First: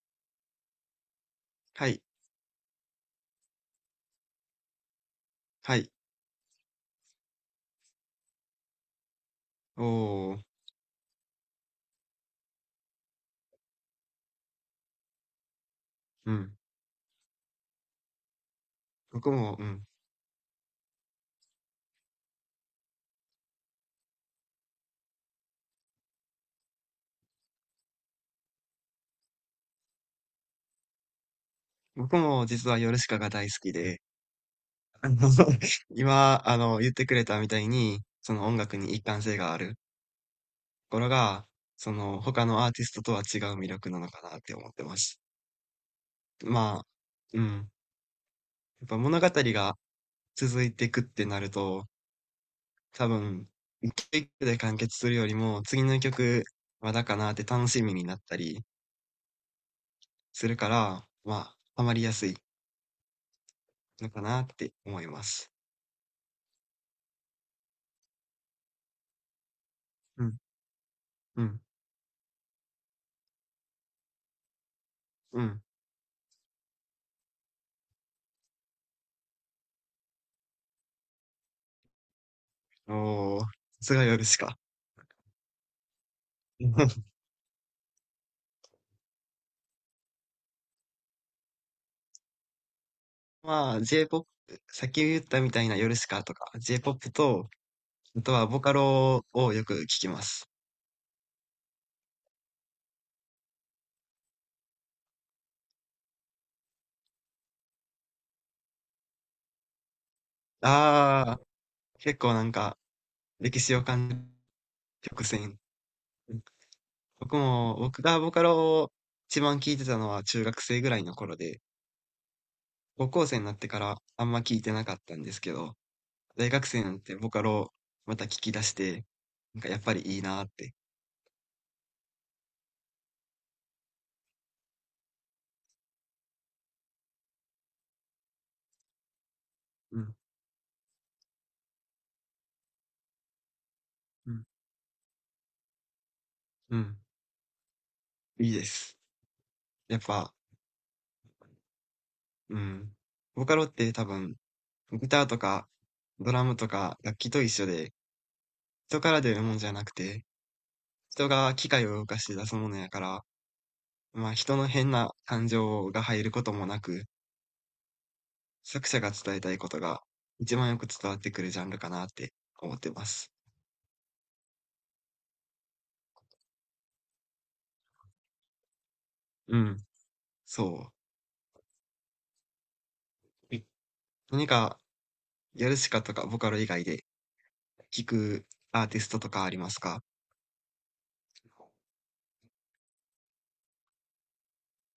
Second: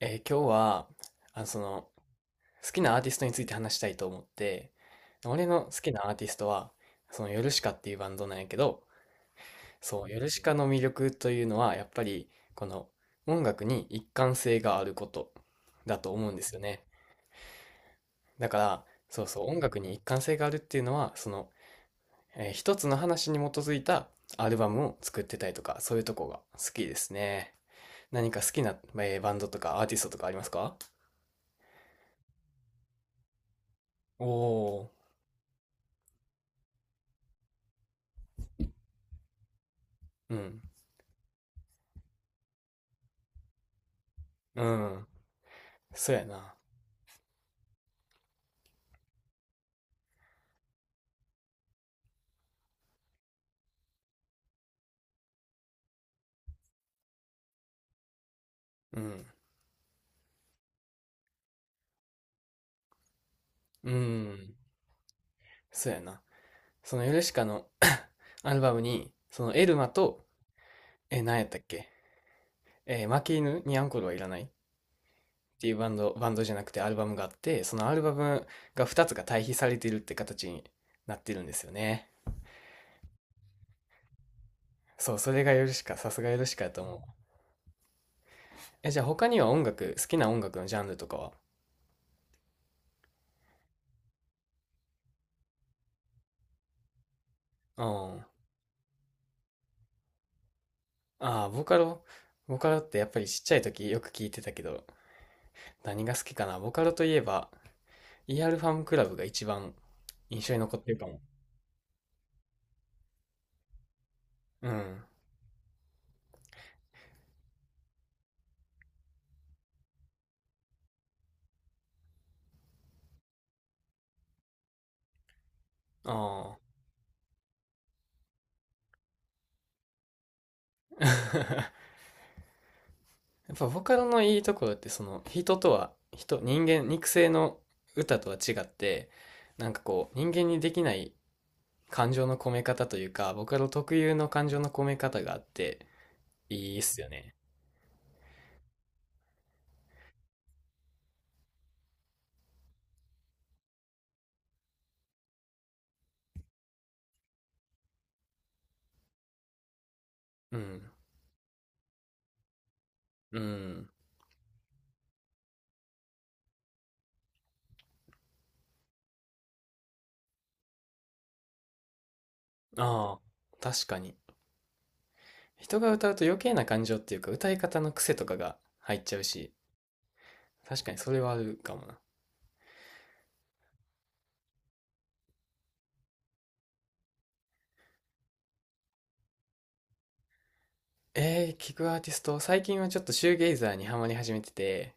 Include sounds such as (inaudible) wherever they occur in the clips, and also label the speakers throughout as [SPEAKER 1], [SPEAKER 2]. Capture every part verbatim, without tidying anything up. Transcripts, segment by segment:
[SPEAKER 1] えー今日は、あの、そ
[SPEAKER 2] は
[SPEAKER 1] の、
[SPEAKER 2] い。
[SPEAKER 1] 好きなアーティストについて話したいと思って、俺の好
[SPEAKER 2] はい。
[SPEAKER 1] きなアーティストは、その、ヨルシカっていうバンドなんやけど、
[SPEAKER 2] お
[SPEAKER 1] そう、ヨル
[SPEAKER 2] お、
[SPEAKER 1] シカの魅力というのは、やっぱり、この、音楽に一貫性があることだと思う
[SPEAKER 2] う
[SPEAKER 1] んで
[SPEAKER 2] ん。
[SPEAKER 1] すよね。だから、そう
[SPEAKER 2] 僕
[SPEAKER 1] そう、
[SPEAKER 2] も、
[SPEAKER 1] 音
[SPEAKER 2] う
[SPEAKER 1] 楽
[SPEAKER 2] ん。
[SPEAKER 1] に一貫性があるっていうのは、その、えー一つの話に基づいたアルバムを作ってたりとか、そういうとこが好きですね。何か好きな、えーバンドとかアーティストとかありますか？
[SPEAKER 2] 僕も実はヨルシカが大好きで、
[SPEAKER 1] おお
[SPEAKER 2] (laughs) あの、(laughs) 今、あの、言ってくれたみたいに、その音楽に一貫性がある
[SPEAKER 1] ー、うん。
[SPEAKER 2] ところが、その他のアーティストとは違う魅力なのかなって
[SPEAKER 1] う
[SPEAKER 2] 思ってま
[SPEAKER 1] ん。
[SPEAKER 2] す。
[SPEAKER 1] そうやな。
[SPEAKER 2] まあ、うん。やっぱ物語が続いていくってなると、多分、一曲で完結するよりも、次の曲まだかなって楽しみになったり
[SPEAKER 1] うん。
[SPEAKER 2] するから、まあ、ハマりやすい
[SPEAKER 1] う
[SPEAKER 2] のかなっ
[SPEAKER 1] ん。
[SPEAKER 2] て思います。
[SPEAKER 1] そうやな。そのヨルシカの (coughs) アルバムに、そのエルマ
[SPEAKER 2] う
[SPEAKER 1] と、
[SPEAKER 2] ん、
[SPEAKER 1] え、何
[SPEAKER 2] う
[SPEAKER 1] やった
[SPEAKER 2] ん、
[SPEAKER 1] っけ。えー負け犬にアンコールはいらないっ
[SPEAKER 2] うん。
[SPEAKER 1] ていうバンド、バンドじゃなくてアルバムがあって、そのアルバムがふたつが対比されてるって形になってるんですよね。
[SPEAKER 2] おお、さすがヨルシカ。
[SPEAKER 1] そう、それがヨルシカ、さすがヨルシカやと思う。
[SPEAKER 2] (laughs)
[SPEAKER 1] え、じゃあ他には音楽、好きな音楽のジャンルとかは？
[SPEAKER 2] まあ、J-ポップ、先言ったみたいなヨルシカとか、J-ポップ と、
[SPEAKER 1] う
[SPEAKER 2] あ
[SPEAKER 1] ん。
[SPEAKER 2] とはボカロをよく聞きます。
[SPEAKER 1] ああ、ボカロ。ボカロってやっぱりちっちゃい時よく聞いてたけど、何が好きかなボカロといえば、イ e ルファームクラブが一番印象に残ってるかも。
[SPEAKER 2] ああ、結構なんか、歴史を感じる
[SPEAKER 1] うん。
[SPEAKER 2] 曲線。僕も、僕がボカロを一番聞いてたのは中学生ぐらいの頃で、高校生になってからあんま聞いてなかったんですけど、大
[SPEAKER 1] ああ。
[SPEAKER 2] 学生になってボカロをまた聞き出して、なんかやっぱりいいなーって。
[SPEAKER 1] (laughs) やっぱボカロのいいところってその人とは人、人間、肉声の歌とは違って、なんか
[SPEAKER 2] う
[SPEAKER 1] こ
[SPEAKER 2] ん、
[SPEAKER 1] う人間にできない感情の込め方というか、ボカロ特有の
[SPEAKER 2] うん、
[SPEAKER 1] 感情の込め方があってい
[SPEAKER 2] う
[SPEAKER 1] いっ
[SPEAKER 2] ん、
[SPEAKER 1] すよね。
[SPEAKER 2] いいです。やっぱ、うん。ボカロって多分、ギターとか、ドラムとか、楽器と一緒で、人から出るもんじゃなくて、
[SPEAKER 1] うん。
[SPEAKER 2] 人が機械を動かして出すものやから、
[SPEAKER 1] うん。
[SPEAKER 2] まあ人の変な感情が入ることもなく、作者が伝えたいことが一番よく伝わってくるジャンルかなって思ってま
[SPEAKER 1] あ
[SPEAKER 2] す。
[SPEAKER 1] あ、確かに。人が歌うと余計な感情っていうか歌い方の癖とかが入っちゃうし、
[SPEAKER 2] うん。そ
[SPEAKER 1] 確か
[SPEAKER 2] う。
[SPEAKER 1] にそれはあるかもな。
[SPEAKER 2] え何か、ヨルシカとかボカロ以外で聴くアーティストとかありますか？
[SPEAKER 1] えー、聞くアーティスト、最近はちょっとシューゲイザーにハマり始めてて、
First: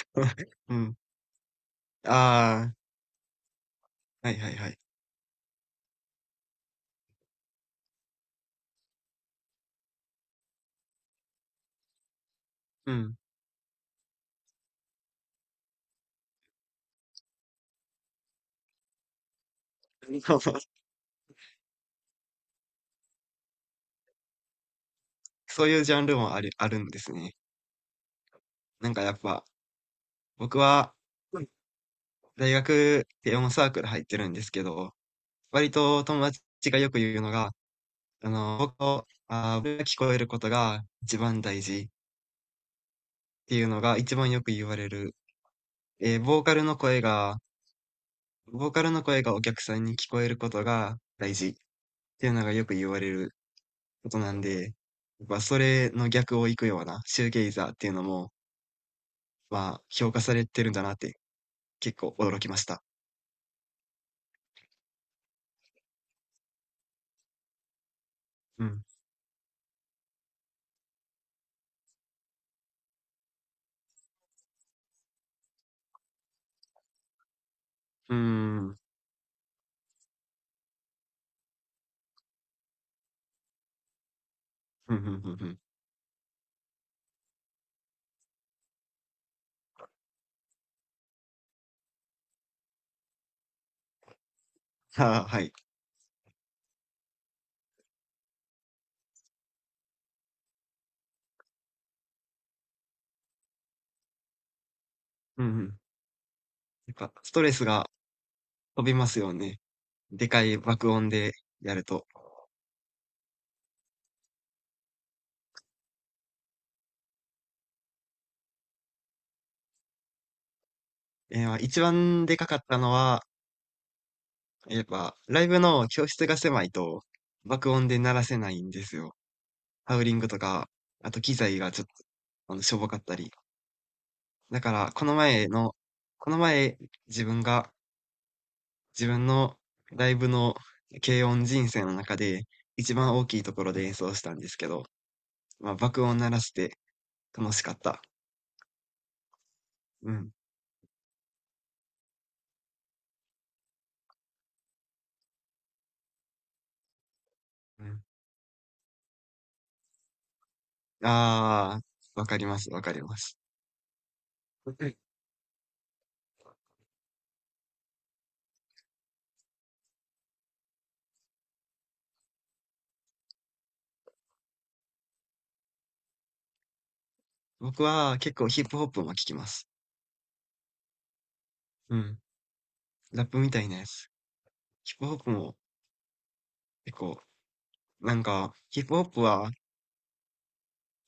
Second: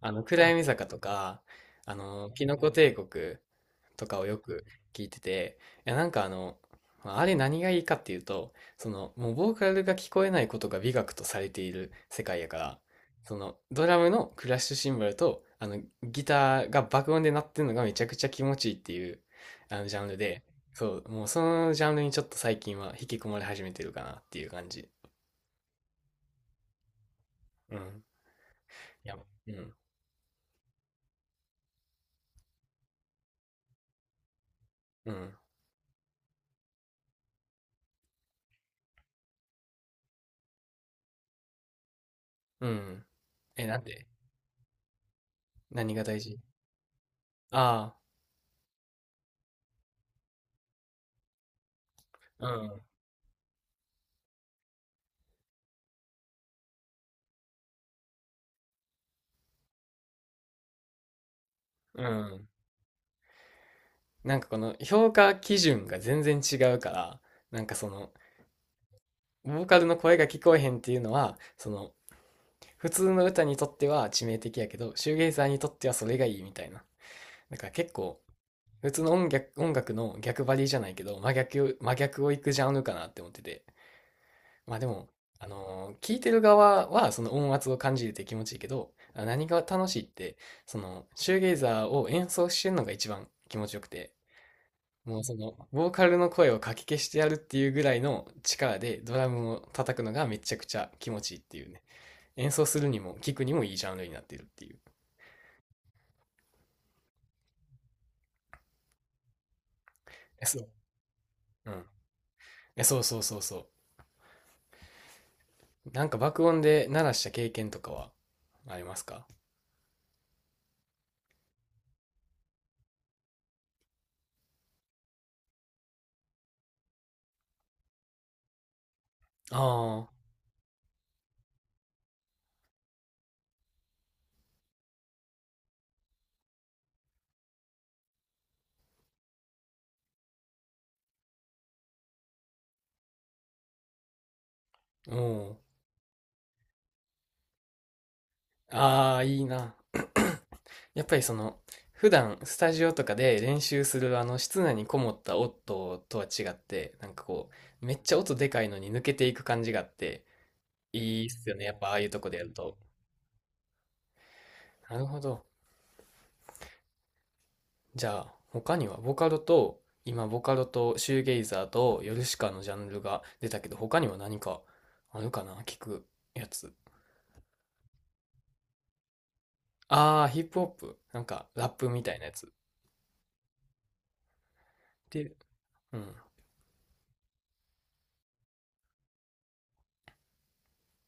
[SPEAKER 1] あの、暗 闇
[SPEAKER 2] う
[SPEAKER 1] 坂
[SPEAKER 2] ん。
[SPEAKER 1] とか、あの、キノ
[SPEAKER 2] あ
[SPEAKER 1] コ帝国とかを
[SPEAKER 2] あ、はい
[SPEAKER 1] よ
[SPEAKER 2] はい
[SPEAKER 1] く
[SPEAKER 2] はい。
[SPEAKER 1] 聞いてて、いや、なんかあの、まあれ何がいいかっていうと、その、もうボーカルが聞こえないことが美学とされている世界やから、
[SPEAKER 2] うん。
[SPEAKER 1] その、ドラムのクラッシュシンバルと、あの、ギターが爆音で鳴ってるのがめちゃくちゃ気持ちいいっていう、あの、ジャンルで、
[SPEAKER 2] (laughs)
[SPEAKER 1] そう、もうそのジャンルにちょっと最近は引き込まれ始めてるかなっていう感じ。
[SPEAKER 2] そういうジャンルもある、あるんですね。
[SPEAKER 1] うん。
[SPEAKER 2] なんか
[SPEAKER 1] い
[SPEAKER 2] や
[SPEAKER 1] や、
[SPEAKER 2] っぱ、
[SPEAKER 1] うん。
[SPEAKER 2] 僕は、大学で音サークル入ってるんですけど、
[SPEAKER 1] うん。
[SPEAKER 2] 割と友達がよく言うのが、あの、僕の、あー、僕が聞こえることが一番大事っ
[SPEAKER 1] うん。
[SPEAKER 2] てい
[SPEAKER 1] え、
[SPEAKER 2] う
[SPEAKER 1] な
[SPEAKER 2] の
[SPEAKER 1] ん
[SPEAKER 2] が
[SPEAKER 1] で？
[SPEAKER 2] 一番よく言われる。
[SPEAKER 1] 何が
[SPEAKER 2] え
[SPEAKER 1] 大
[SPEAKER 2] ー
[SPEAKER 1] 事？
[SPEAKER 2] ボーカルの声が、
[SPEAKER 1] あ
[SPEAKER 2] ボーカルの声がお客さんに聞こえることが大事っていうのがよく
[SPEAKER 1] あ、
[SPEAKER 2] 言われることなんで、やっぱそれの逆を行くようなシューゲイザーっていうのも、まあ、評価されてるんだなって結
[SPEAKER 1] うん。
[SPEAKER 2] 構
[SPEAKER 1] う
[SPEAKER 2] 驚き
[SPEAKER 1] ん。
[SPEAKER 2] ました。
[SPEAKER 1] なんかこの評価基準が全然違うから、なんかその、
[SPEAKER 2] うん。
[SPEAKER 1] ボーカルの声が聞こえへんっていうのは、その、普通の歌にとっては致命的やけど、シューゲイザーにとってはそれがいいみたいな。だから結
[SPEAKER 2] うー
[SPEAKER 1] 構、
[SPEAKER 2] ん。
[SPEAKER 1] 普通の音楽、音楽の逆張りじゃないけど、真逆、真逆をいくジャンルかなって思ってて。まあで
[SPEAKER 2] ふん
[SPEAKER 1] も、
[SPEAKER 2] ふんふんふ
[SPEAKER 1] あ
[SPEAKER 2] ん。
[SPEAKER 1] のー聞いてる側はその音圧を感じるって気持ちいいけど、あ、何が楽しいって、そのシューゲイザーを演奏してるのが一番気持ちよくて、も
[SPEAKER 2] あ
[SPEAKER 1] う
[SPEAKER 2] あ、
[SPEAKER 1] そ
[SPEAKER 2] はい。
[SPEAKER 1] のボーカルの声をかき消してやるっていうぐらいの力でドラムを叩くのがめちゃくちゃ気持ちいいっていうね。演奏するにも聴くにもいいジャンルになっているっていう。
[SPEAKER 2] うんうん。なんか、ストレスが飛びますよね。でか
[SPEAKER 1] え
[SPEAKER 2] い
[SPEAKER 1] そう。
[SPEAKER 2] 爆音で
[SPEAKER 1] う
[SPEAKER 2] や
[SPEAKER 1] ん。
[SPEAKER 2] ると。
[SPEAKER 1] え、そうそうそうそう。なんか爆音で鳴らした経験とかはありますか？
[SPEAKER 2] え、ま、一番でかかったのは、やっぱライブの教室が狭いと、爆音で鳴らせないんですよ。ハウ
[SPEAKER 1] あ
[SPEAKER 2] リン
[SPEAKER 1] あ
[SPEAKER 2] グとか、あと機材がちょっと、あの、しょぼかったり。だから、この前のこの前、自分が、自分のライブの軽音人生の中で、一番大きいところで演奏したんですけど、
[SPEAKER 1] ー、おー。
[SPEAKER 2] まあ、爆音鳴らして楽しかった。
[SPEAKER 1] ああ、いいな。
[SPEAKER 2] うん。
[SPEAKER 1] (clears throat) やっぱりその、普段スタジオとかで練習するあの室内にこもった音とは違って、なんかこ
[SPEAKER 2] う
[SPEAKER 1] う、めっ
[SPEAKER 2] ん。
[SPEAKER 1] ちゃ音でかいのに抜けていく感じがあって、いいっすよね。やっ
[SPEAKER 2] あ
[SPEAKER 1] ぱああいうと
[SPEAKER 2] あ、わ
[SPEAKER 1] こで
[SPEAKER 2] か
[SPEAKER 1] や
[SPEAKER 2] り
[SPEAKER 1] る
[SPEAKER 2] ます、
[SPEAKER 1] と。
[SPEAKER 2] わかります。う
[SPEAKER 1] な
[SPEAKER 2] ん。
[SPEAKER 1] るほど。じゃあ、他にはボカロと、今ボカロとシューゲイザーとヨルシカのジャンルが出たけど、他には何かあるかな、聞くやつ。
[SPEAKER 2] 僕は結構ヒップホップも聞きます。
[SPEAKER 1] ああ、ヒップホップ。なんかラップ
[SPEAKER 2] う
[SPEAKER 1] みたい
[SPEAKER 2] ん。
[SPEAKER 1] なやつ。
[SPEAKER 2] ラップみたいなやつ。ヒップホップ
[SPEAKER 1] で、
[SPEAKER 2] も
[SPEAKER 1] うん、
[SPEAKER 2] 結構、なんか、ヒップホップは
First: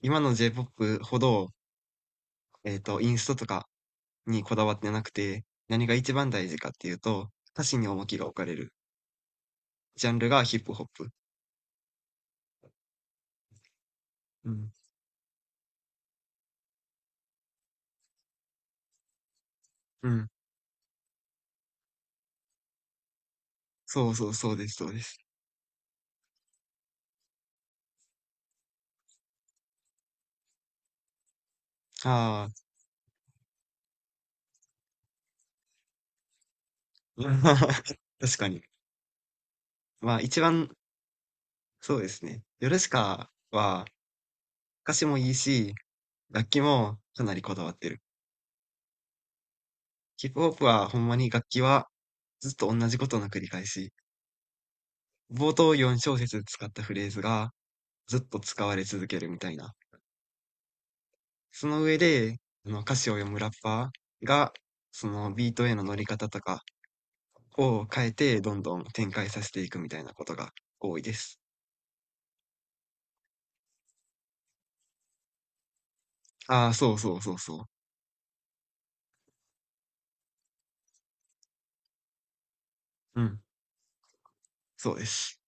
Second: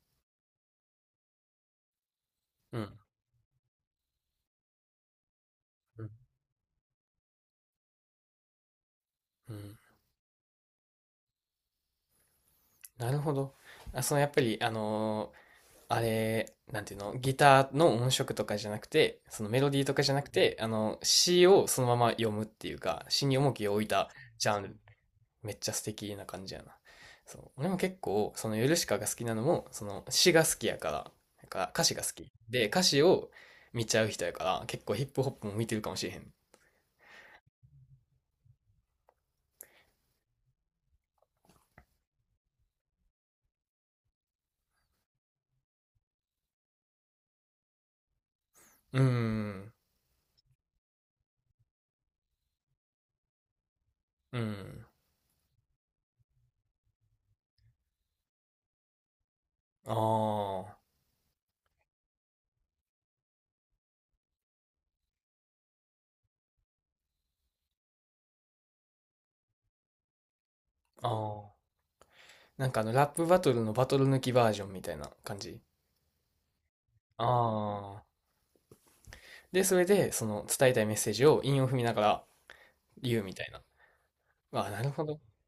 [SPEAKER 2] 今の J-ポップ ほど、え
[SPEAKER 1] う
[SPEAKER 2] っ
[SPEAKER 1] ん、
[SPEAKER 2] と、インストとかにこだわってなくて、何が
[SPEAKER 1] うん。
[SPEAKER 2] 一番大事かっていうと、歌詞に重きが置かれる
[SPEAKER 1] うん。
[SPEAKER 2] ジャンルがヒップホップ。
[SPEAKER 1] なるほど。あ、そのやっぱ
[SPEAKER 2] う
[SPEAKER 1] り、あ
[SPEAKER 2] ん。
[SPEAKER 1] のーあれ、なんていうの、ギターの音色とかじゃなくて、そのメロディーとか
[SPEAKER 2] う
[SPEAKER 1] じゃなく
[SPEAKER 2] ん。
[SPEAKER 1] て、あの、詩をそのまま読むっていうか、詩に重きを置いた
[SPEAKER 2] そうそう、
[SPEAKER 1] ジ
[SPEAKER 2] そう
[SPEAKER 1] ャン
[SPEAKER 2] で
[SPEAKER 1] ル。
[SPEAKER 2] す、そうです。
[SPEAKER 1] めっちゃ素敵な感じやな。そう。俺も結構、そのヨルシカが好きなのも、その詩が好きやから、なんか歌詞が好き。
[SPEAKER 2] ああ、
[SPEAKER 1] で、歌詞を見ちゃう人やから、結構ヒップホップも見てるかもしれへん。
[SPEAKER 2] うん。 (laughs) 確かに。まあ一番、そうですね。ヨルシカは、歌詞もいいし、楽器もかなりこだわってる。
[SPEAKER 1] うーん。
[SPEAKER 2] ヒップホップはほんまに楽器はずっと同じことの繰り返し。
[SPEAKER 1] うん。
[SPEAKER 2] 冒頭よん小節使ったフレーズがずっと使われ続けるみたいな。
[SPEAKER 1] あ
[SPEAKER 2] その上で、あの歌詞を読むラッパーが、そのビートへの乗り方とかを変えてどんどん展開させていくみたいなことが多い
[SPEAKER 1] あ。あ
[SPEAKER 2] です。
[SPEAKER 1] あ。なんかあの、ラップバトルのバトル抜きバージョンみたいな感じ。
[SPEAKER 2] ああ、そうそうそうそ
[SPEAKER 1] ああ。で、それで、その伝えたいメッセージを韻を踏みながら
[SPEAKER 2] う。
[SPEAKER 1] 言う
[SPEAKER 2] う
[SPEAKER 1] み
[SPEAKER 2] ん、
[SPEAKER 1] たいな。ああ、なる
[SPEAKER 2] そう
[SPEAKER 1] ほ
[SPEAKER 2] で
[SPEAKER 1] ど。
[SPEAKER 2] す。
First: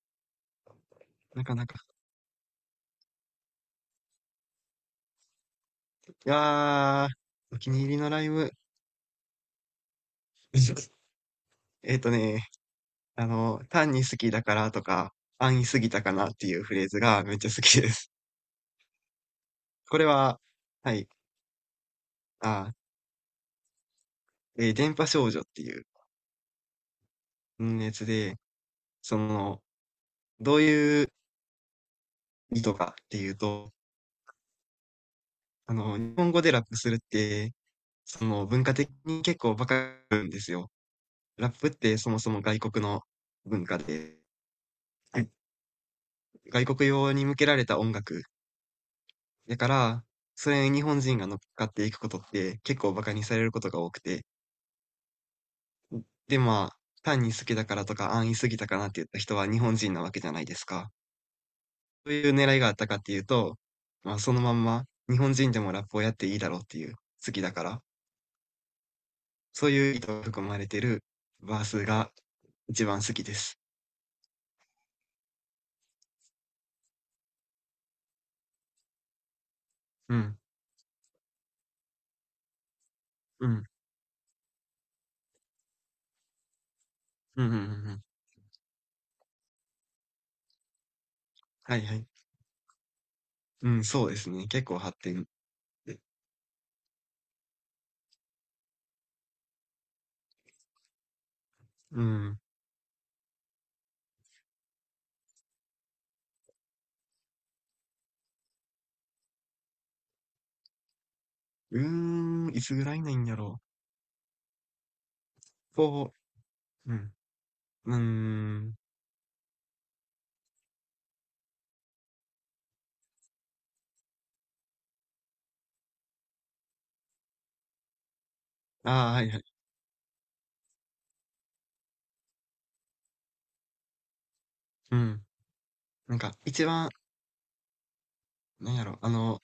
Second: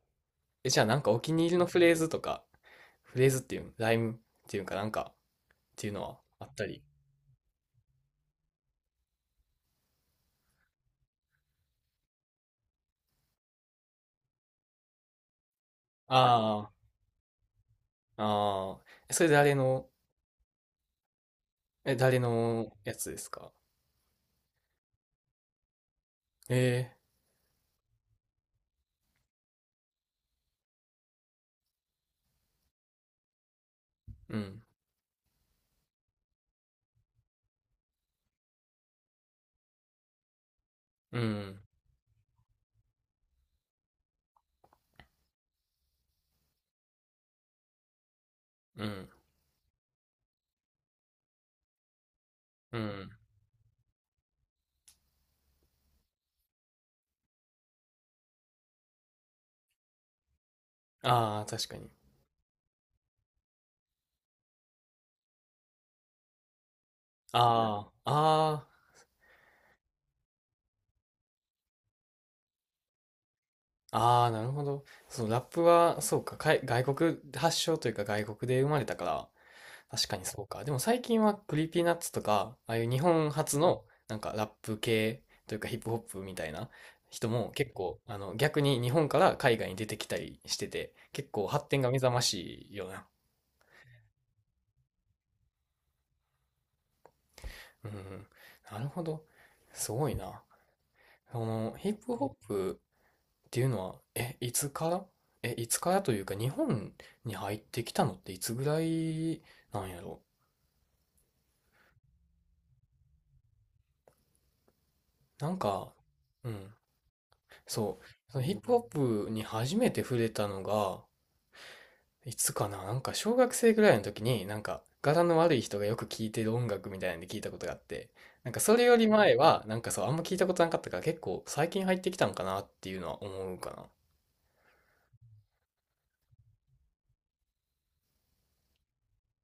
[SPEAKER 1] え、じゃあなんかお気に
[SPEAKER 2] な
[SPEAKER 1] 入
[SPEAKER 2] か
[SPEAKER 1] りの
[SPEAKER 2] な
[SPEAKER 1] フ
[SPEAKER 2] か。
[SPEAKER 1] レーズとか、フレーズっていう、ライムっていうかなんかっていうの
[SPEAKER 2] い
[SPEAKER 1] はあったり？
[SPEAKER 2] やー、お気に入りのライブ。(laughs) えっとね、あの、単に好きだからとか、安易すぎたかなっていう
[SPEAKER 1] あ
[SPEAKER 2] フレーズがめっちゃ好きです。
[SPEAKER 1] あ、ああ。それ誰の、
[SPEAKER 2] これは、はい、
[SPEAKER 1] え、誰
[SPEAKER 2] あ、
[SPEAKER 1] のやつですか？
[SPEAKER 2] えー電波少女っていう
[SPEAKER 1] ええ、
[SPEAKER 2] うんやつで、その、どういう意図かっていうと、
[SPEAKER 1] うん、
[SPEAKER 2] あの、日本語でラップするって、その文化的に結構バカなんですよ。
[SPEAKER 1] う
[SPEAKER 2] ラッ
[SPEAKER 1] ん、
[SPEAKER 2] プってそもそも外国の文化で、はい、外国用に向けられた音楽。
[SPEAKER 1] うん、
[SPEAKER 2] だから、それに日本人が乗っかっていくことって
[SPEAKER 1] う
[SPEAKER 2] 結構バ
[SPEAKER 1] ん。
[SPEAKER 2] カにされることが多くて、で、まあ、単に好きだからとか、安易すぎたかなって言った人は日本人なわけじゃないですか。
[SPEAKER 1] ああ、確かに。
[SPEAKER 2] そういう狙いがあったかっていうと、まあ、そのまんま日本人でもラップをやっていいだろうっていう、好きだから、
[SPEAKER 1] ああ、あ
[SPEAKER 2] そういう意図が含まれてるバースが一番好きです。
[SPEAKER 1] あ、ああ、なるほど。そのラップは、そうか、かい、外国発祥というか外国で生まれたから、確
[SPEAKER 2] う
[SPEAKER 1] かに
[SPEAKER 2] ん。
[SPEAKER 1] そうか。でも最近はクリーピーナッツとか、ああいう日本
[SPEAKER 2] う
[SPEAKER 1] 初
[SPEAKER 2] ん。
[SPEAKER 1] のなんかラップ系というかヒップホップみたいな人
[SPEAKER 2] うんう
[SPEAKER 1] も
[SPEAKER 2] んうんう
[SPEAKER 1] 結構、
[SPEAKER 2] ん。
[SPEAKER 1] あの逆に日本から海外に出てきたりしてて、結構発
[SPEAKER 2] は
[SPEAKER 1] 展
[SPEAKER 2] い
[SPEAKER 1] が
[SPEAKER 2] は
[SPEAKER 1] 目
[SPEAKER 2] い。
[SPEAKER 1] 覚ましいよな。
[SPEAKER 2] うん、そうですね。結構発展。
[SPEAKER 1] うん、なるほど。すごいな。そのヒッ
[SPEAKER 2] う
[SPEAKER 1] プホ
[SPEAKER 2] ん。
[SPEAKER 1] ップっていうのは、え、いつから、え、いつからというか日本に入ってきたのっていつぐらいなんやろ。
[SPEAKER 2] うーん、いつぐらいなんやろう。
[SPEAKER 1] なんか、
[SPEAKER 2] こ
[SPEAKER 1] うん。
[SPEAKER 2] う、うん。うー
[SPEAKER 1] そう。そのヒップ
[SPEAKER 2] ん。
[SPEAKER 1] ホップに初めて触れたのが、いつかな、なんか小学生ぐらいの時に、なんか柄の悪い人がよく聴いてる音楽みたいなんで聞いたことがあって、なんかそれより
[SPEAKER 2] ああ、はい
[SPEAKER 1] 前
[SPEAKER 2] はい。
[SPEAKER 1] は、なんかそう、あんま聞いたことなかったから結構最近入ってきたんかなっていうのは思うかな。
[SPEAKER 2] うん。なんか、一番、なんやろ、あの、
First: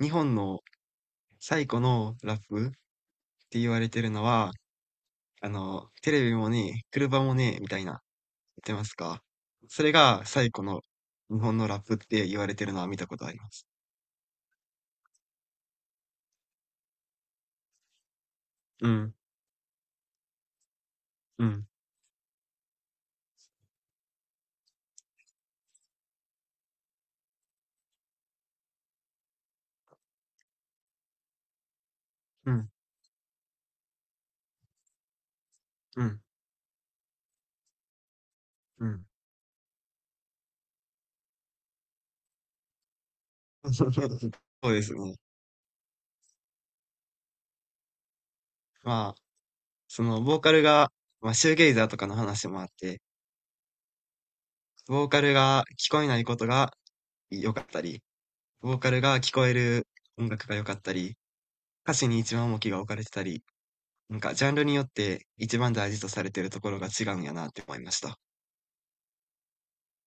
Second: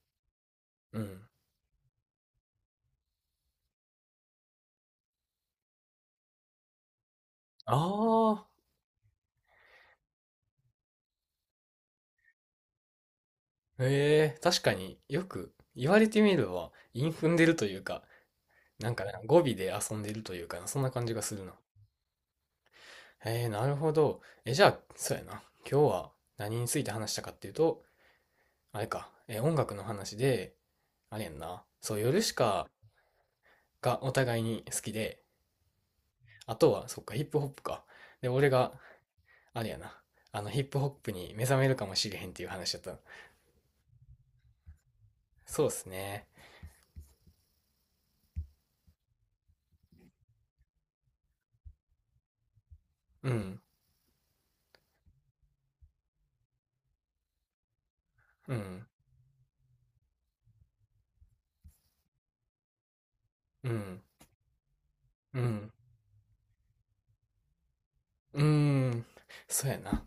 [SPEAKER 2] 日本の
[SPEAKER 1] うん。
[SPEAKER 2] 最古のラップって言われてるのは、あの、テレビもね車もねみたいな、言っ
[SPEAKER 1] あ
[SPEAKER 2] てますか？それが最古の日本のラップって言われてるのは見たことあります。
[SPEAKER 1] あ、へえ、確かによく言われてみれば、韻踏んでるというか、な
[SPEAKER 2] う
[SPEAKER 1] んかね、
[SPEAKER 2] ん、
[SPEAKER 1] 語尾で遊んでるというかな、そんな感じがする
[SPEAKER 2] う
[SPEAKER 1] な。
[SPEAKER 2] ん、
[SPEAKER 1] へえ、なるほど。え、じゃあ、そうやな。今日は何について話したかっていうと、あれか、えー音楽の話で、あれやんな。そう、ヨルシ
[SPEAKER 2] う
[SPEAKER 1] カ
[SPEAKER 2] ん、
[SPEAKER 1] がお互いに好きで、
[SPEAKER 2] うん、
[SPEAKER 1] あとは、そっか、ヒップホップか。で、俺が、
[SPEAKER 2] うん。
[SPEAKER 1] あれやな。あの、ヒップホップに目覚めるかもしれへんっていう話だったの。
[SPEAKER 2] (laughs) そうですね。
[SPEAKER 1] そうっすね。
[SPEAKER 2] まあ、その、ボーカルが、まあ、シューゲイザーとかの話もあって、
[SPEAKER 1] うん、
[SPEAKER 2] ボーカルが聞こえないことが良かったり、
[SPEAKER 1] う
[SPEAKER 2] ボー
[SPEAKER 1] ん、
[SPEAKER 2] カルが聞こえる音楽が良かったり、歌詞に一番重きが置かれてたり、
[SPEAKER 1] うん、
[SPEAKER 2] なんかジャンルによって
[SPEAKER 1] う
[SPEAKER 2] 一番
[SPEAKER 1] ん、
[SPEAKER 2] 大事とされているところが違うんやなって思いました。
[SPEAKER 1] うーん、そうやな。